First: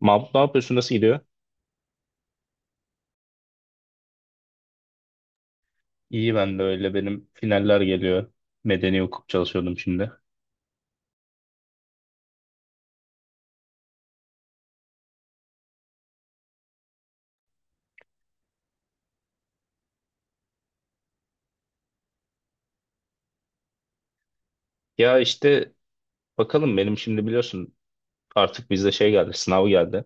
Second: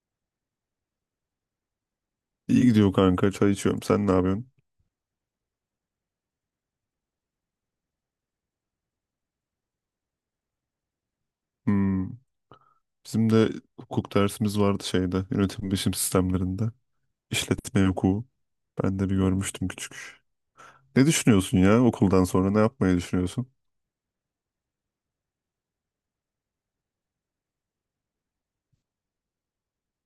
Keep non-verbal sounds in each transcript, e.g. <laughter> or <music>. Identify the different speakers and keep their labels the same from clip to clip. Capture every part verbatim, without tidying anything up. Speaker 1: Mahmut, ne yapıyorsun? Nasıl gidiyor?
Speaker 2: İyi gidiyor kanka. Çay içiyorum. Sen ne yapıyorsun?
Speaker 1: İyi, ben de öyle. Benim finaller geliyor. Medeni hukuk çalışıyordum şimdi.
Speaker 2: Hmm. Bizim de hukuk dersimiz vardı şeyde. Yönetim bilişim sistemlerinde. İşletme hukuku. Ben de bir görmüştüm küçük. Ne düşünüyorsun ya okuldan sonra? Ne yapmayı düşünüyorsun?
Speaker 1: Ya işte bakalım, benim şimdi biliyorsun artık bizde şey geldi. Sınav geldi.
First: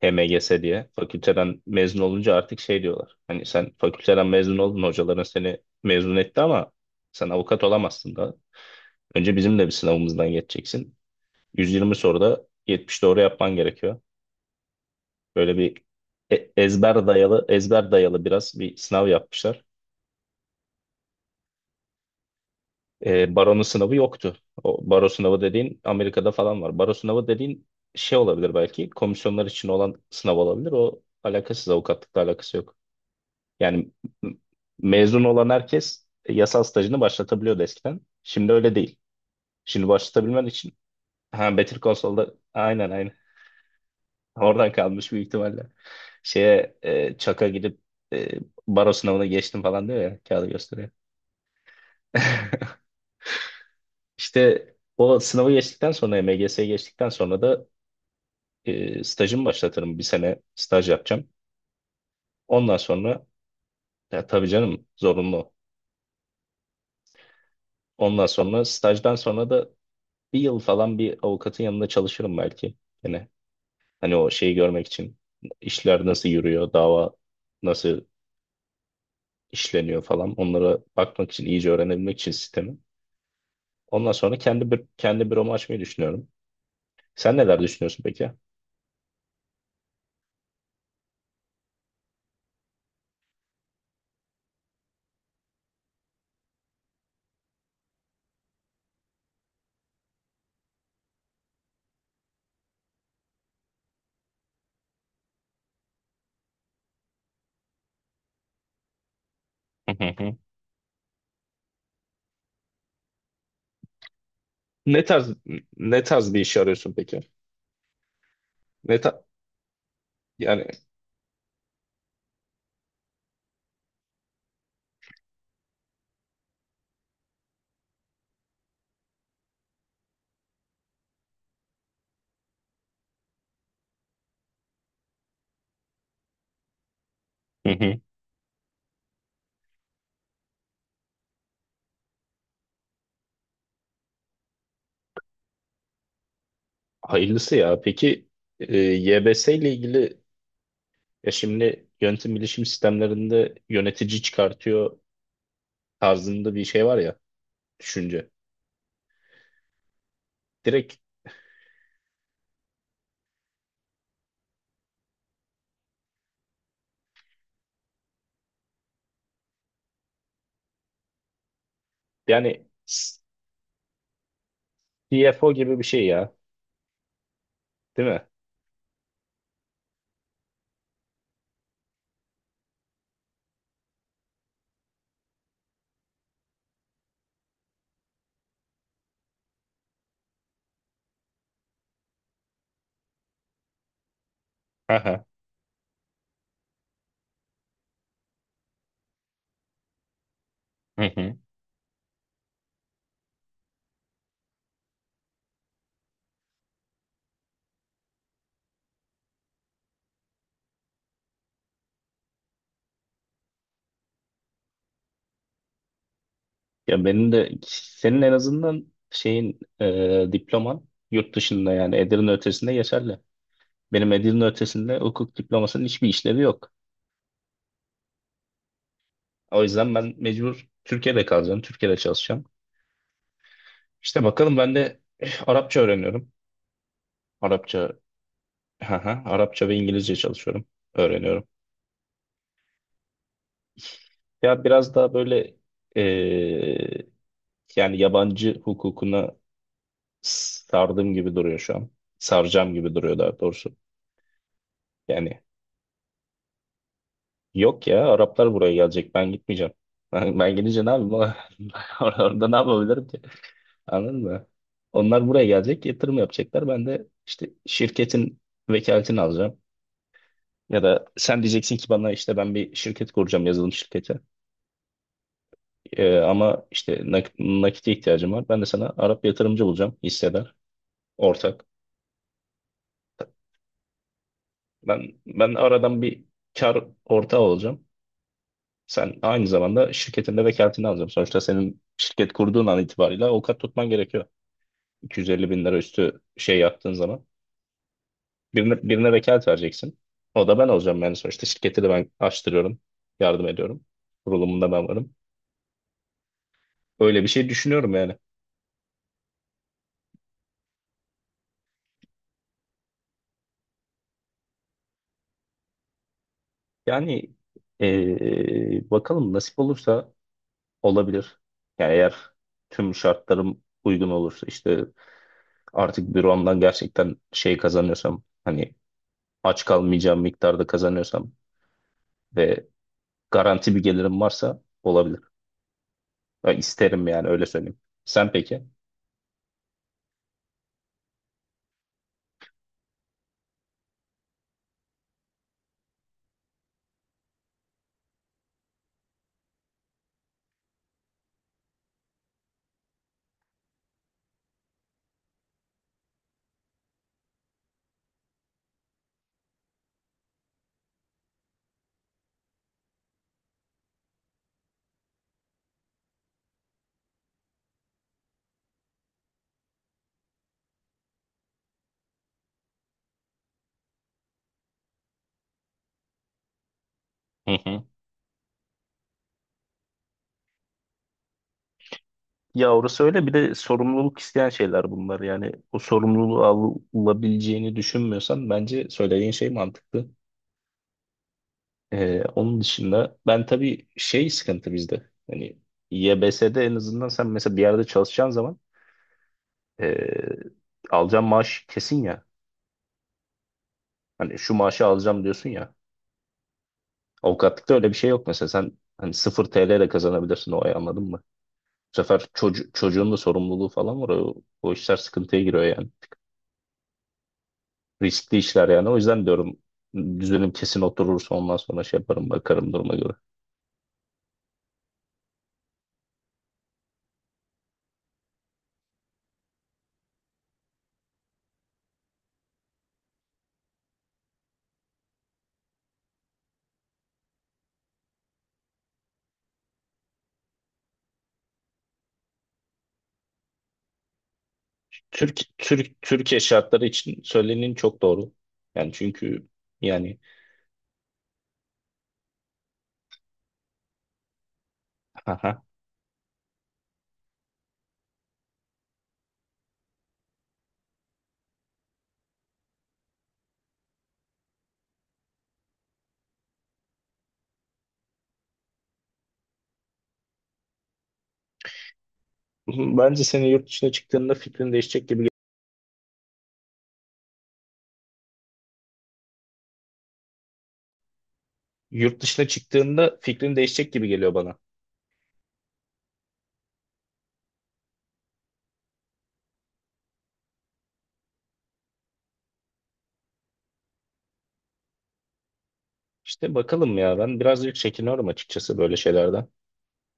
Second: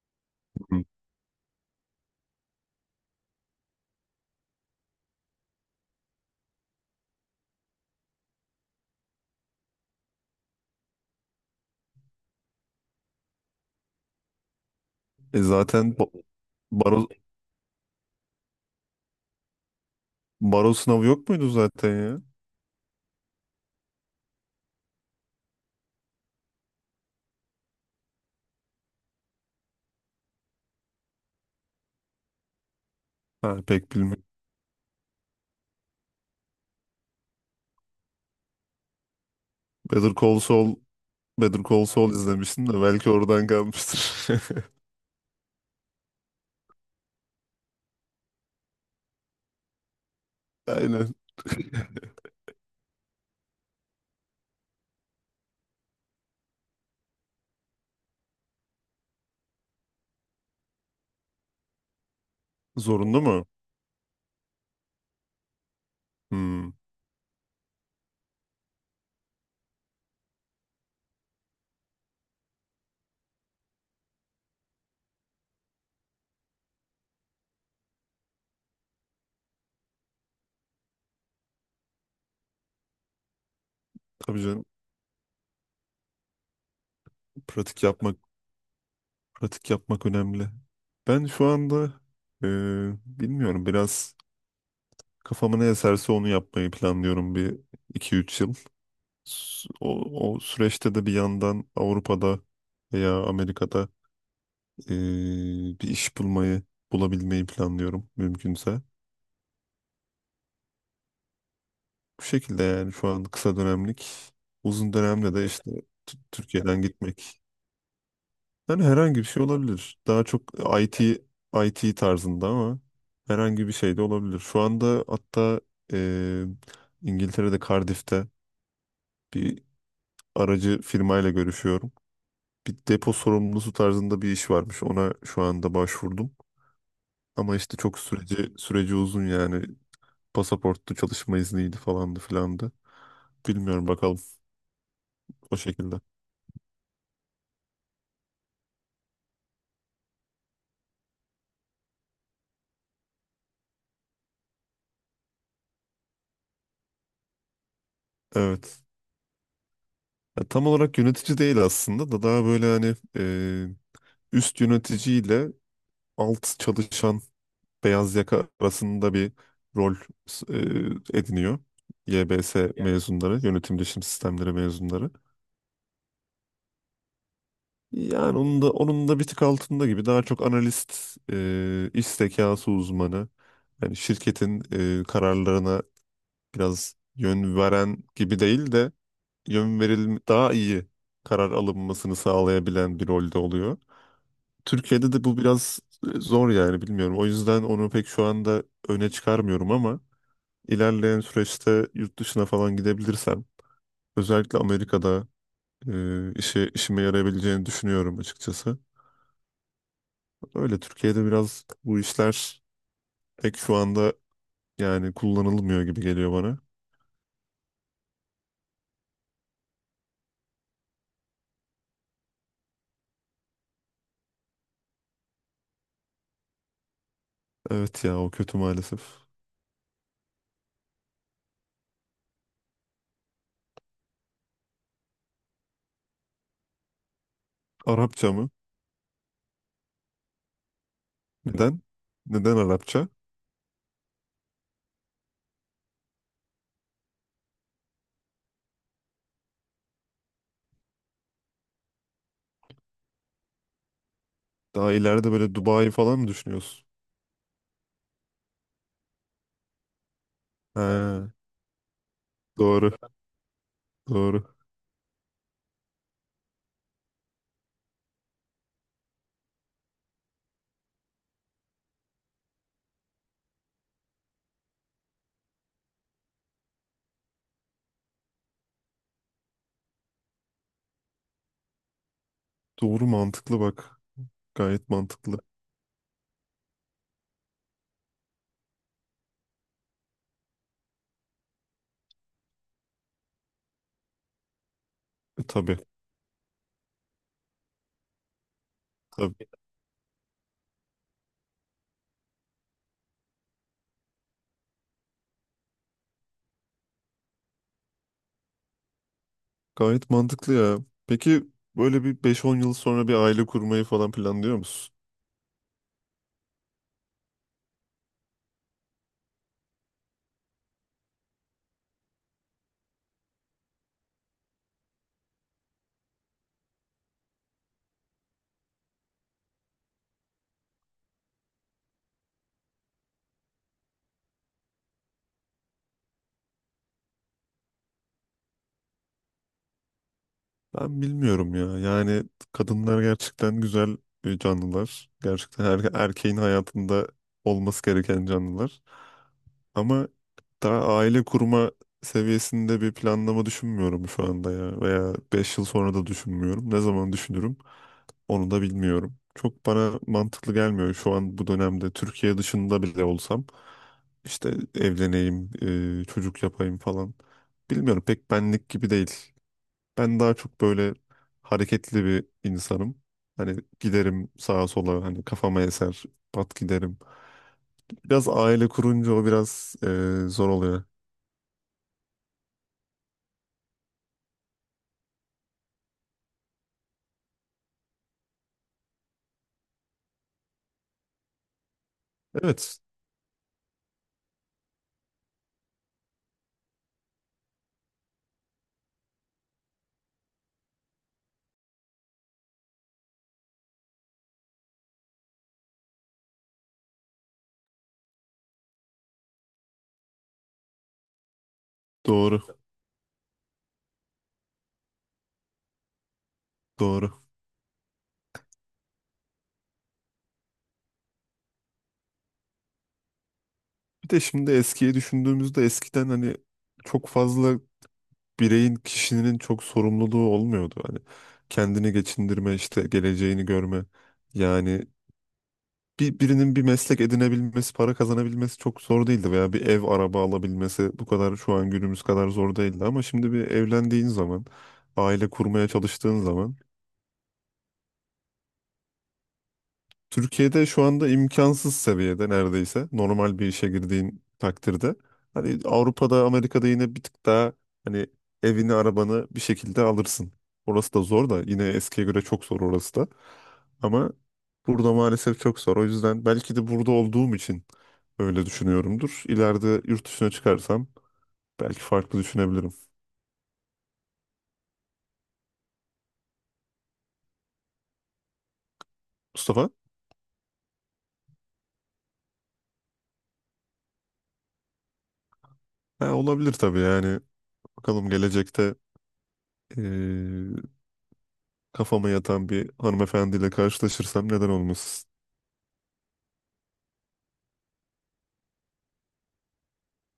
Speaker 1: H M G S
Speaker 2: Hı.
Speaker 1: diye. Fakülteden mezun olunca artık şey diyorlar. Hani sen fakülteden mezun oldun. Hocaların seni mezun etti ama sen avukat olamazsın da. Önce bizim de bir sınavımızdan geçeceksin. yüz yirmi soruda yetmiş doğru yapman gerekiyor.
Speaker 2: E
Speaker 1: Böyle bir
Speaker 2: zaten ba-
Speaker 1: e- ezber
Speaker 2: baro,
Speaker 1: dayalı ezber dayalı biraz bir sınav yapmışlar.
Speaker 2: baro sınavı yok muydu zaten ya?
Speaker 1: E, baronun sınavı yoktu. O baro sınavı dediğin Amerika'da falan var. Baro sınavı dediğin şey olabilir belki. Komisyonlar için olan sınav olabilir. O alakasız, avukatlıkla alakası yok.
Speaker 2: Ha,
Speaker 1: Yani
Speaker 2: pek bilmiyorum.
Speaker 1: m- mezun olan herkes yasal stajını başlatabiliyordu eskiden. Şimdi öyle değil. Şimdi
Speaker 2: Better Call
Speaker 1: başlatabilmen için
Speaker 2: Saul,
Speaker 1: ha,
Speaker 2: Better
Speaker 1: Better
Speaker 2: Call
Speaker 1: Call
Speaker 2: Saul
Speaker 1: Saul'da
Speaker 2: izlemiştim de
Speaker 1: aynen,
Speaker 2: belki
Speaker 1: aynen.
Speaker 2: oradan kalmıştır.
Speaker 1: Oradan
Speaker 2: <laughs>
Speaker 1: kalmış büyük ihtimalle. Şeye e, çaka gidip e, baro sınavına geçtim falan diyor ya, kağıdı gösteriyor.
Speaker 2: Aynen. <laughs>
Speaker 1: <laughs> İşte o sınavı geçtikten sonra, M G S'ye geçtikten sonra da e, stajımı başlatırım. Bir sene staj yapacağım. Ondan
Speaker 2: Zorunlu
Speaker 1: sonra
Speaker 2: mu?
Speaker 1: ya tabii canım, zorunlu.
Speaker 2: Hmm.
Speaker 1: Ondan sonra, stajdan sonra da bir yıl falan bir avukatın yanında çalışırım belki. Yine hani o şeyi görmek için, işler nasıl yürüyor, dava nasıl işleniyor falan, onlara bakmak için, iyice öğrenebilmek için sistemi. Ondan sonra
Speaker 2: Tabii canım.
Speaker 1: kendi bir, kendi büromu açmayı düşünüyorum. Sen neler
Speaker 2: Pratik
Speaker 1: düşünüyorsun
Speaker 2: yapmak
Speaker 1: peki?
Speaker 2: Pratik yapmak önemli. Ben şu anda e, bilmiyorum biraz kafama ne eserse onu yapmayı planlıyorum bir iki üç yıl. S- O, o süreçte de bir yandan Avrupa'da veya Amerika'da e, bir iş bulmayı bulabilmeyi planlıyorum mümkünse.
Speaker 1: Hı hı hı.
Speaker 2: Bu şekilde yani şu an kısa dönemlik, uzun
Speaker 1: Ne tarz
Speaker 2: dönemde de işte
Speaker 1: ne
Speaker 2: T-
Speaker 1: tarz bir iş
Speaker 2: Türkiye'den
Speaker 1: arıyorsun peki?
Speaker 2: gitmek. Yani
Speaker 1: Ne
Speaker 2: herhangi
Speaker 1: ta
Speaker 2: bir şey olabilir. Daha çok
Speaker 1: yani.
Speaker 2: I T I T tarzında ama herhangi bir şey de olabilir. Şu anda hatta eee, İngiltere'de Cardiff'te bir aracı firmayla görüşüyorum. Bir depo sorumlusu tarzında bir iş varmış. Ona şu anda başvurdum. Ama işte çok
Speaker 1: <laughs>
Speaker 2: süreci süreci uzun yani. Pasaporttu, çalışma izniydi falandı filandı. Bilmiyorum bakalım o şekilde.
Speaker 1: Hayırlısı ya. Peki e, Y B S ile ilgili, ya şimdi yönetim bilişim sistemlerinde yönetici çıkartıyor tarzında bir şey var ya, düşünce.
Speaker 2: Evet. Ya tam olarak
Speaker 1: Direkt
Speaker 2: yönetici değil aslında da daha böyle hani e, üst yöneticiyle alt çalışan beyaz yaka arasında bir rol e, ediniyor.
Speaker 1: yani
Speaker 2: Y B S ya mezunları, yönetim bilişim sistemleri mezunları.
Speaker 1: C F O gibi bir şey ya, değil mi?
Speaker 2: Yani onun da onun da bir tık altında gibi daha çok analist, e, iş zekası uzmanı, yani şirketin e, kararlarına biraz yön veren gibi değil de yön veril daha iyi karar alınmasını sağlayabilen bir rolde oluyor. Türkiye'de
Speaker 1: Aha.
Speaker 2: de bu biraz zor yani bilmiyorum. O yüzden onu pek şu anda öne çıkarmıyorum ama
Speaker 1: Hı
Speaker 2: ilerleyen
Speaker 1: hı.
Speaker 2: süreçte yurt dışına falan gidebilirsem özellikle Amerika'da e, işe işime yarayabileceğini düşünüyorum açıkçası. Öyle Türkiye'de biraz bu işler pek şu anda yani kullanılmıyor gibi geliyor bana.
Speaker 1: Ya benim de senin en azından şeyin e, diploman yurt dışında yani Edirne ötesinde geçerli. Benim Edirne ötesinde hukuk diplomasının hiçbir işlevi yok.
Speaker 2: Evet ya o kötü maalesef.
Speaker 1: O yüzden ben mecbur Türkiye'de kalacağım, Türkiye'de çalışacağım. İşte bakalım, ben de eh, Arapça öğreniyorum. Arapça,
Speaker 2: Arapça mı?
Speaker 1: haha, Arapça ve İngilizce çalışıyorum, öğreniyorum.
Speaker 2: Neden? Neden Arapça?
Speaker 1: Ya biraz daha böyle eee, yani yabancı hukukuna sardığım gibi duruyor şu an. Saracağım gibi duruyor daha doğrusu.
Speaker 2: Daha ileride
Speaker 1: Yani
Speaker 2: böyle Dubai falan mı düşünüyorsun?
Speaker 1: yok ya, Araplar buraya gelecek, ben gitmeyeceğim. <laughs> Ben, ben
Speaker 2: He,
Speaker 1: gidince ne yapayım? <laughs> Orada ne
Speaker 2: doğru,
Speaker 1: yapabilirim ki? Anladın
Speaker 2: doğru.
Speaker 1: mı? Onlar buraya gelecek, yatırım yapacaklar. Ben de işte şirketin vekaletini alacağım. Ya da sen diyeceksin ki bana, işte ben bir şirket kuracağım, yazılım şirketi. Ee, ama işte nak- nakite ihtiyacım var. Ben de sana Arap yatırımcı bulacağım. Hissedar, ortak.
Speaker 2: Doğru mantıklı bak. Gayet
Speaker 1: Ben
Speaker 2: mantıklı.
Speaker 1: ben aradan bir kar ortağı olacağım. Sen aynı zamanda şirketinde vekaletini alacağım. Sonuçta senin şirket kurduğun an itibariyle avukat tutman gerekiyor.
Speaker 2: E,
Speaker 1: iki yüz elli bin
Speaker 2: tabii,
Speaker 1: lira üstü şey yaptığın zaman. Birine, birine
Speaker 2: tabii.
Speaker 1: vekalet vereceksin. O da ben olacağım yani, sonuçta şirketi de ben açtırıyorum. Yardım ediyorum. Kurulumunda ben varım. Öyle bir şey düşünüyorum yani.
Speaker 2: Gayet mantıklı ya. Peki böyle bir beş-on yıl sonra bir aile kurmayı falan planlıyor musun?
Speaker 1: Yani ee, bakalım, nasip olursa olabilir. Yani eğer tüm şartlarım uygun olursa, işte artık büromdan gerçekten şey kazanıyorsam, hani aç kalmayacağım miktarda kazanıyorsam ve garanti bir gelirim varsa olabilir. Ya isterim yani, öyle söyleyeyim. Sen peki?
Speaker 2: Ben bilmiyorum ya. Yani kadınlar gerçekten güzel e, canlılar. Gerçekten her erkeğin hayatında olması gereken canlılar. Ama daha aile kurma seviyesinde bir planlama düşünmüyorum şu anda ya. Veya beş yıl sonra da düşünmüyorum. Ne zaman düşünürüm onu da bilmiyorum. Çok bana mantıklı gelmiyor şu an bu dönemde. Türkiye dışında bile olsam işte evleneyim, e, çocuk yapayım falan. Bilmiyorum pek benlik gibi değil. Ben daha çok böyle hareketli bir insanım. Hani giderim sağa sola, hani kafama eser, pat giderim.
Speaker 1: Hı hı.
Speaker 2: Biraz aile kurunca o biraz e, zor oluyor.
Speaker 1: Ya orası öyle, bir de sorumluluk isteyen şeyler bunlar yani. O sorumluluğu alabileceğini düşünmüyorsan bence söylediğin şey mantıklı. Ee, onun
Speaker 2: Evet,
Speaker 1: dışında ben tabii şey sıkıntı bizde. Hani Y B S'de en azından sen mesela bir yerde çalışacağın zaman ee, alacağın maaş kesin ya. Hani şu maaşı alacağım diyorsun ya. Avukatlıkta öyle bir şey yok mesela. Sen hani sıfır T L de kazanabilirsin o ay, anladın mı? Bu sefer
Speaker 2: doğru,
Speaker 1: çocu- çocuğun da sorumluluğu falan var. O, o işler sıkıntıya giriyor yani.
Speaker 2: doğru.
Speaker 1: Riskli işler yani. O yüzden diyorum, düzenim kesin oturursa ondan sonra şey yaparım, bakarım duruma göre.
Speaker 2: Bir de şimdi eskiye düşündüğümüzde eskiden hani çok fazla bireyin, kişinin çok sorumluluğu olmuyordu. Hani kendini geçindirme, işte geleceğini görme. Yani bir, birinin bir meslek edinebilmesi, para kazanabilmesi çok zor değildi veya bir ev, araba alabilmesi bu kadar şu an günümüz kadar zor değildi. Ama şimdi bir evlendiğin zaman, aile
Speaker 1: Türk
Speaker 2: kurmaya
Speaker 1: Türk
Speaker 2: çalıştığın
Speaker 1: Türkiye
Speaker 2: zaman
Speaker 1: şartları için söylenin çok doğru. Yani çünkü yani
Speaker 2: Türkiye'de şu anda imkansız seviyede neredeyse normal bir işe girdiğin takdirde. Hani
Speaker 1: aha.
Speaker 2: Avrupa'da, Amerika'da yine bir tık daha hani evini, arabanı bir şekilde alırsın. Orası da zor da yine eskiye göre çok zor orası da. Ama burada maalesef çok zor. O yüzden belki de burada olduğum için öyle düşünüyorumdur. İleride yurt dışına çıkarsam belki farklı düşünebilirim.
Speaker 1: <laughs> Bence senin yurt dışına çıktığında fikrin değişecek gibi,
Speaker 2: Mustafa?
Speaker 1: yurt dışına çıktığında fikrin değişecek gibi geliyor bana.
Speaker 2: Ha, olabilir tabii yani. Bakalım gelecekte kafama yatan bir hanımefendiyle karşılaşırsam neden olmasın?
Speaker 1: İşte bakalım ya, ben birazcık çekiniyorum açıkçası böyle şeylerden.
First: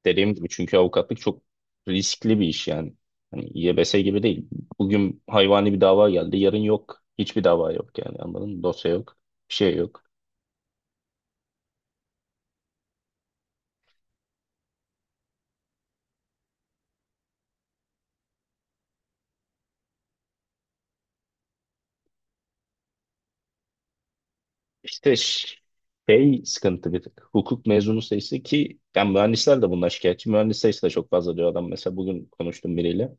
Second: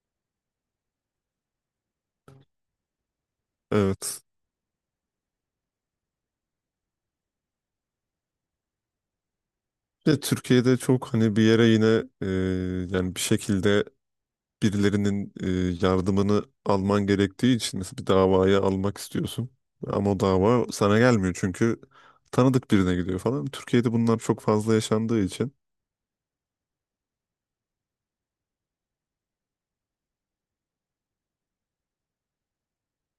Speaker 1: Dediğim gibi çünkü avukatlık çok riskli bir iş yani. Hani Y B S
Speaker 2: Evet.
Speaker 1: gibi değil. Bugün hayvani bir dava geldi, yarın yok. Hiçbir dava yok yani, anladın mı? Dosya yok, bir şey yok.
Speaker 2: Ve Türkiye'de çok hani bir yere yine e, yani bir şekilde birilerinin e, yardımını alman gerektiği için mesela bir davaya almak istiyorsun. Ama o dava sana gelmiyor çünkü tanıdık birine gidiyor falan. Türkiye'de bunlar çok fazla
Speaker 1: İşte
Speaker 2: yaşandığı için
Speaker 1: ş- şey sıkıntı bir tık. Hukuk mezunu sayısı ki, yani mühendisler de bundan şikayetçi. Mühendis sayısı da çok fazla diyor adam. Mesela bugün konuştum biriyle.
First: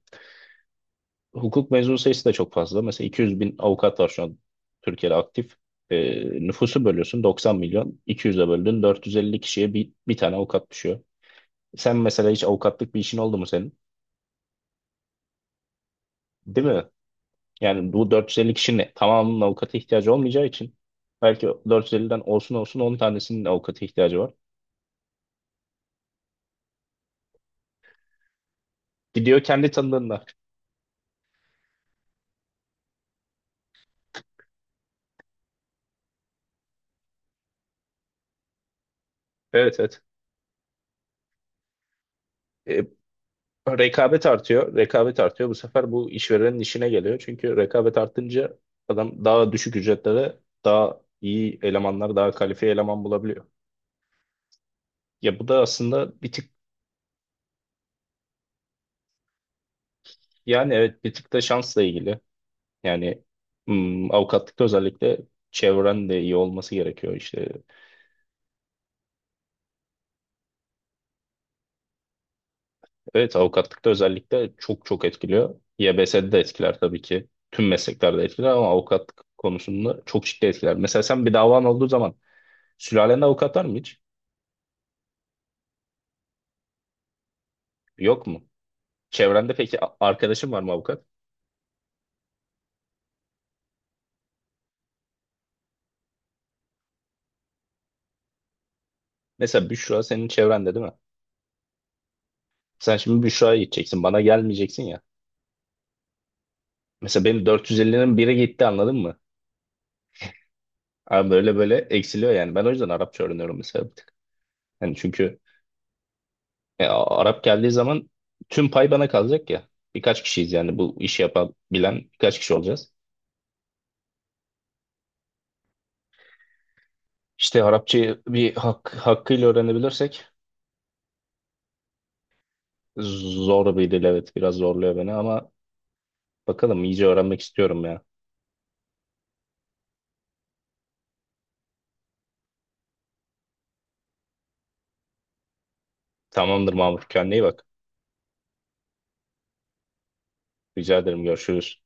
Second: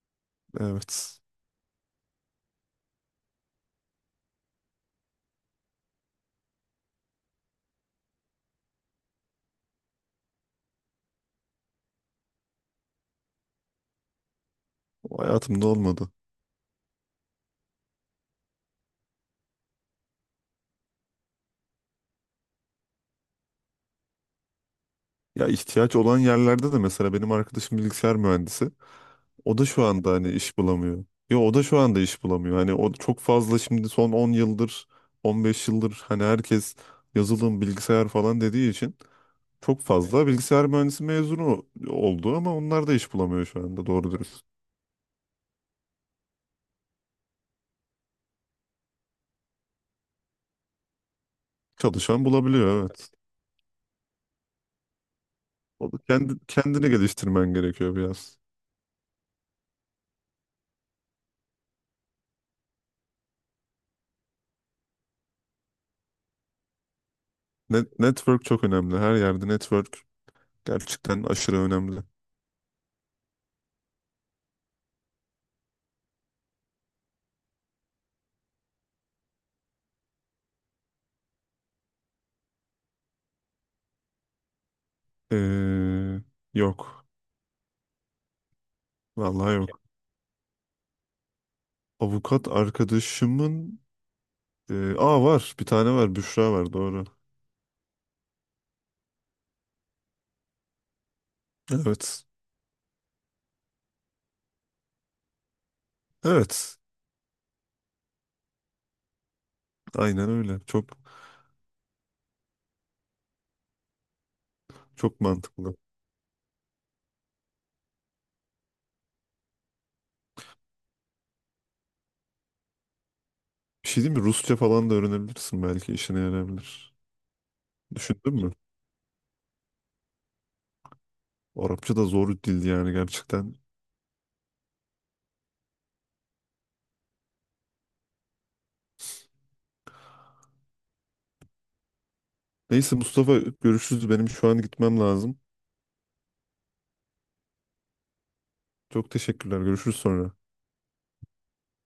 Speaker 2: evet
Speaker 1: Hukuk mezunu sayısı da çok fazla. Mesela iki yüz bin avukat var şu an Türkiye'de aktif. Ee, Nüfusu bölüyorsun doksan milyon. iki yüze böldün, dört yüz elli kişiye bir, bir tane avukat düşüyor. Sen mesela hiç avukatlık bir işin oldu mu senin?
Speaker 2: o hayatımda olmadı.
Speaker 1: Değil mi? Yani bu dört yüz elli kişinin tamamının avukata ihtiyacı olmayacağı için belki dört yüz elliden olsun olsun on tanesinin avukata ihtiyacı var.
Speaker 2: Ya ihtiyaç olan yerlerde de mesela benim arkadaşım bilgisayar mühendisi.
Speaker 1: Gidiyor
Speaker 2: O da
Speaker 1: kendi
Speaker 2: şu anda
Speaker 1: tanıdığında.
Speaker 2: hani iş bulamıyor. Yo, o da şu anda iş bulamıyor. Hani o çok fazla şimdi son on yıldır, on beş yıldır hani herkes yazılım, bilgisayar falan dediği için
Speaker 1: Evet,
Speaker 2: çok
Speaker 1: evet.
Speaker 2: fazla bilgisayar mühendisi mezunu oldu ama
Speaker 1: E,
Speaker 2: onlar da iş bulamıyor şu anda doğru
Speaker 1: Rekabet
Speaker 2: dürüst.
Speaker 1: artıyor. Rekabet artıyor. Bu sefer bu işverenin işine geliyor. Çünkü rekabet artınca adam daha düşük ücretlere daha iyi elemanlar,
Speaker 2: Çalışan
Speaker 1: daha
Speaker 2: bulabiliyor,
Speaker 1: kalifiye eleman
Speaker 2: evet.
Speaker 1: bulabiliyor. Ya bu da
Speaker 2: O da
Speaker 1: aslında bir
Speaker 2: kendi,
Speaker 1: tık,
Speaker 2: kendini geliştirmen gerekiyor biraz.
Speaker 1: yani evet, bir tık da şansla ilgili. Yani hmm, avukatlıkta özellikle çevren de iyi olması gerekiyor işte.
Speaker 2: Net, network çok önemli. Her yerde network gerçekten aşırı önemli.
Speaker 1: Evet, avukatlıkta özellikle çok çok etkiliyor. Y B S'de de etkiler tabii ki. Tüm mesleklerde etkiler ama avukatlık konusunda çok ciddi etkiler. Mesela sen bir davan olduğu zaman, sülalen avukat var mı hiç?
Speaker 2: Ee, yok.
Speaker 1: Yok mu?
Speaker 2: Vallahi
Speaker 1: Çevrende
Speaker 2: yok.
Speaker 1: peki a- arkadaşın var mı avukat?
Speaker 2: Avukat arkadaşımın Ee, aa var. Bir tane var. Büşra var. Doğru.
Speaker 1: Mesela Büşra senin çevrende değil mi?
Speaker 2: Evet.
Speaker 1: Sen şimdi Büşra'ya gideceksin. Bana gelmeyeceksin ya.
Speaker 2: Evet.
Speaker 1: Mesela benim dört yüz ellinin biri gitti, anladın mı?
Speaker 2: Aynen öyle. Çok
Speaker 1: Abi böyle böyle eksiliyor yani. Ben o yüzden Arapça öğreniyorum mesela bir tık. Yani
Speaker 2: çok
Speaker 1: çünkü
Speaker 2: mantıklı.
Speaker 1: e, A- Arap geldiği zaman tüm pay bana kalacak ya. Birkaç kişiyiz yani, bu işi yapabilen birkaç kişi olacağız.
Speaker 2: Bir şey değil mi? Rusça falan da öğrenebilirsin belki. İşine yarayabilir.
Speaker 1: İşte Arapçayı
Speaker 2: Düşündün mü?
Speaker 1: bir hak, hakkıyla öğrenebilirsek
Speaker 2: Arapça da zor bir dil yani gerçekten.
Speaker 1: zor bir dil, evet, biraz zorluyor beni ama bakalım, iyice öğrenmek istiyorum yani.
Speaker 2: Neyse Mustafa, görüşürüz. Benim şu an gitmem lazım.
Speaker 1: Tamamdır Mahmut. Kendine iyi bak.
Speaker 2: Çok teşekkürler. Görüşürüz sonra.
Speaker 1: Rica ederim. Görüşürüz.